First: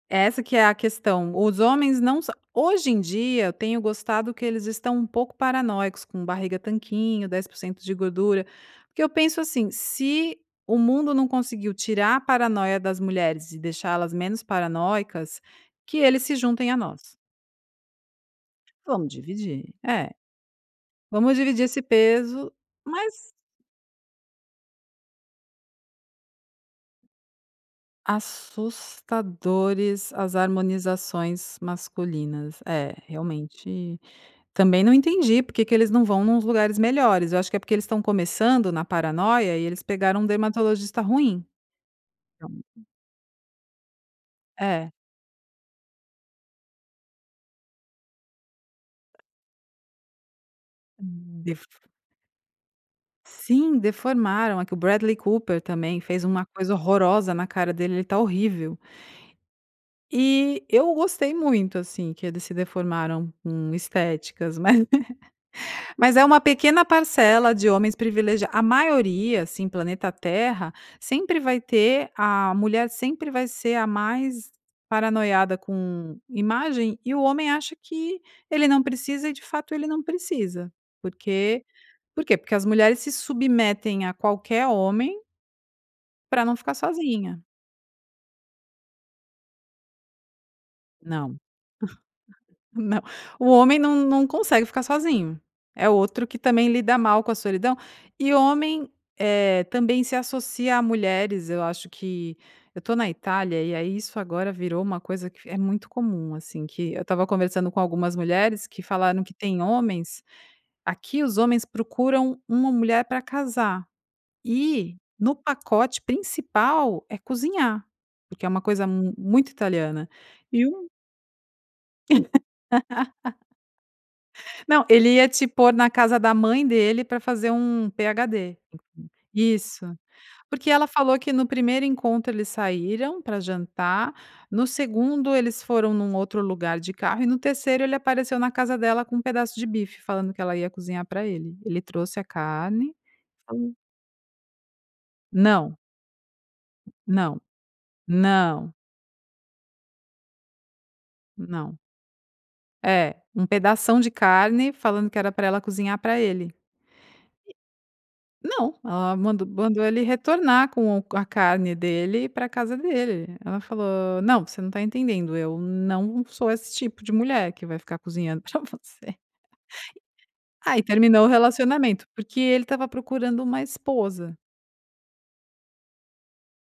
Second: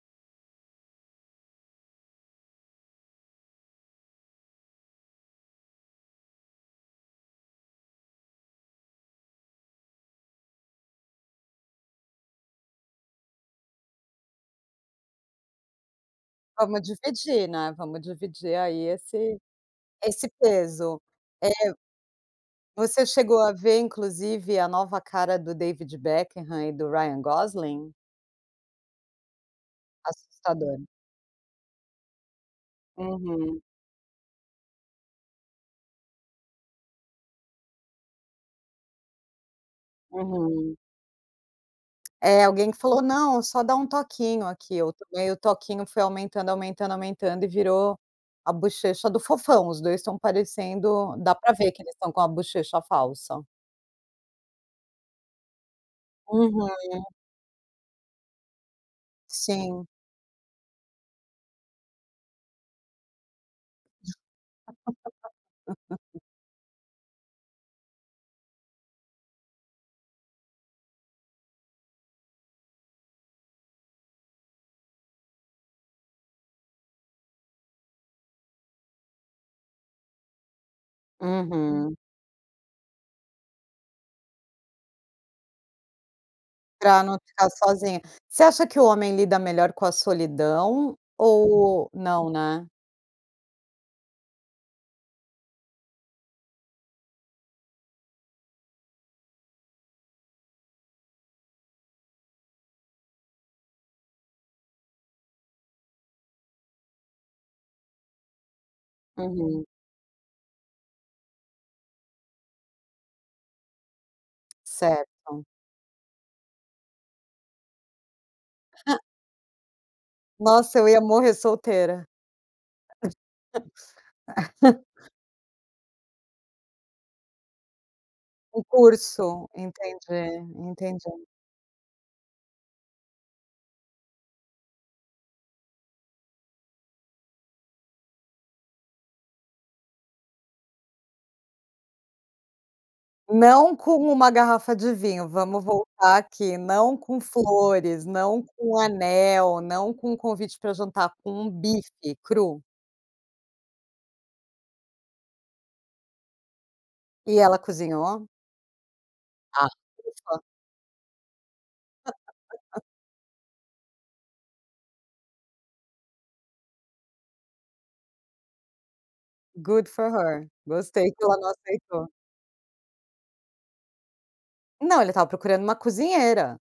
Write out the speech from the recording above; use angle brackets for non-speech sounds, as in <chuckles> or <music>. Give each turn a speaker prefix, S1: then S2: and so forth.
S1: Essa que é a questão, os homens não são hoje em dia eu tenho gostado que eles estão um pouco paranoicos, com barriga tanquinho, 10% de gordura, porque eu penso assim, se o mundo não conseguiu tirar a paranoia das mulheres e deixá-las menos paranoicas, que eles se juntem a
S2: Vamos
S1: nós.
S2: dividir, né, vamos dividir aí
S1: Vamos
S2: esse
S1: dividir. É,
S2: esse peso.
S1: vamos dividir
S2: Eh
S1: esse peso,
S2: você
S1: mas
S2: chegou a ver inclusive a nova cara do David Beckham e do Ryan Gosling?
S1: Assustadores as
S2: Assustador.
S1: harmonizações masculinas, é
S2: Uhum.
S1: realmente, também não entendi porque que eles não vão nos lugares melhores, acho que é porque eles estão começando na paranoia e eles pegaram um
S2: Uhum.
S1: dermatologista ruim.
S2: Eh,
S1: Ah um
S2: alguém que falou não, só dar um toquinho aqui,
S1: É.
S2: eu tomei o toquinho foi aumentando, aumentando, aumentando e virou a bochecha do fofão, os 2 estão parecendo dá
S1: Hum,
S2: pra
S1: derf
S2: ver que eles estão com a bochecha falsa.
S1: Sim deformaram aqui o Bradley Cooper também, fez uma
S2: Uhum.
S1: coisa horrorosa na cara dele, ele tá horrível.
S2: Sim.
S1: E eu gostei muito, assim, que eles se deformaram num estéticas mas <laughs> mas é
S2: <laughs>
S1: uma pequena parcela de homens privilegiados, a maioria assim planeta terra, sempre vai ter a mulher sempre vai ser a mais paranoica com imagem e o homem acha que ele não precisa e de fato ele não precisa, por quê?
S2: Uhum.
S1: Por quê? Porque as mulheres se submetem a qualquer homem pra não ficar
S2: Pra não
S1: sozinha.
S2: ficar sozinha. Você acha que o homem lida melhor com a solidão
S1: Não,
S2: ou Não, né?
S1: <giggles> não, o homem não não consegue ficar sozinho, é outro que também lida mal com a solidão e homem, eh, também se associa a mulheres, eu acho que eu tô na Itália e aí isso agora virou uma coisa que é muito comum assim, que eu estava conversando com algumas mulheres que falaram que tem
S2: Uhum.
S1: homens, aqui os homens procuram uma mulher para casar e no
S2: Certo.
S1: pacote principal é cozinhar, porque é uma coisa
S2: <chuckles>
S1: muito italiana. E
S2: Nossa, eu
S1: um
S2: ia morrer solteira.
S1: <laughs> Não,
S2: <laughs>
S1: ele ia te pôr na casa da mãe dele pra fazer um PhD.
S2: Um curso,
S1: Isso,
S2: entendi,
S1: porque ela falou
S2: entendi.
S1: que no 1º encontro eles saíram pra jantar, no 2º eles foram num outro lugar de carro e no 3º ele apareceu na casa dela com um pedaço de bife falando que ela ia cozinhar pra ele, ele trouxe a carne, falou
S2: Não com uma garrafa de vinho, vamos
S1: Não.
S2: voltar aqui, não com
S1: Não,
S2: flores, não
S1: não.
S2: com anel, não com convite pra jantar, com um
S1: Não.
S2: bife cru.
S1: É, um pedação de carne falando que era pra ela cozinhar pra ele.
S2: E ela cozinhou?
S1: Não, ela mandou
S2: Ah,
S1: mandou ele
S2: viu só?
S1: retornar com o com a carne dele e ir pra casa
S2: <laughs>
S1: dele, ela falou: "Não, você não tá entendendo, eu não sou esse tipo de mulher que vai ficar cozinhando pra você."
S2: Good for her.
S1: <laughs> Aí
S2: Gostei que
S1: terminou o
S2: ela não
S1: relacionamento,
S2: aceitou.
S1: porque ele estava procurando uma esposa.
S2: Não, ele estava procurando uma cozinheira.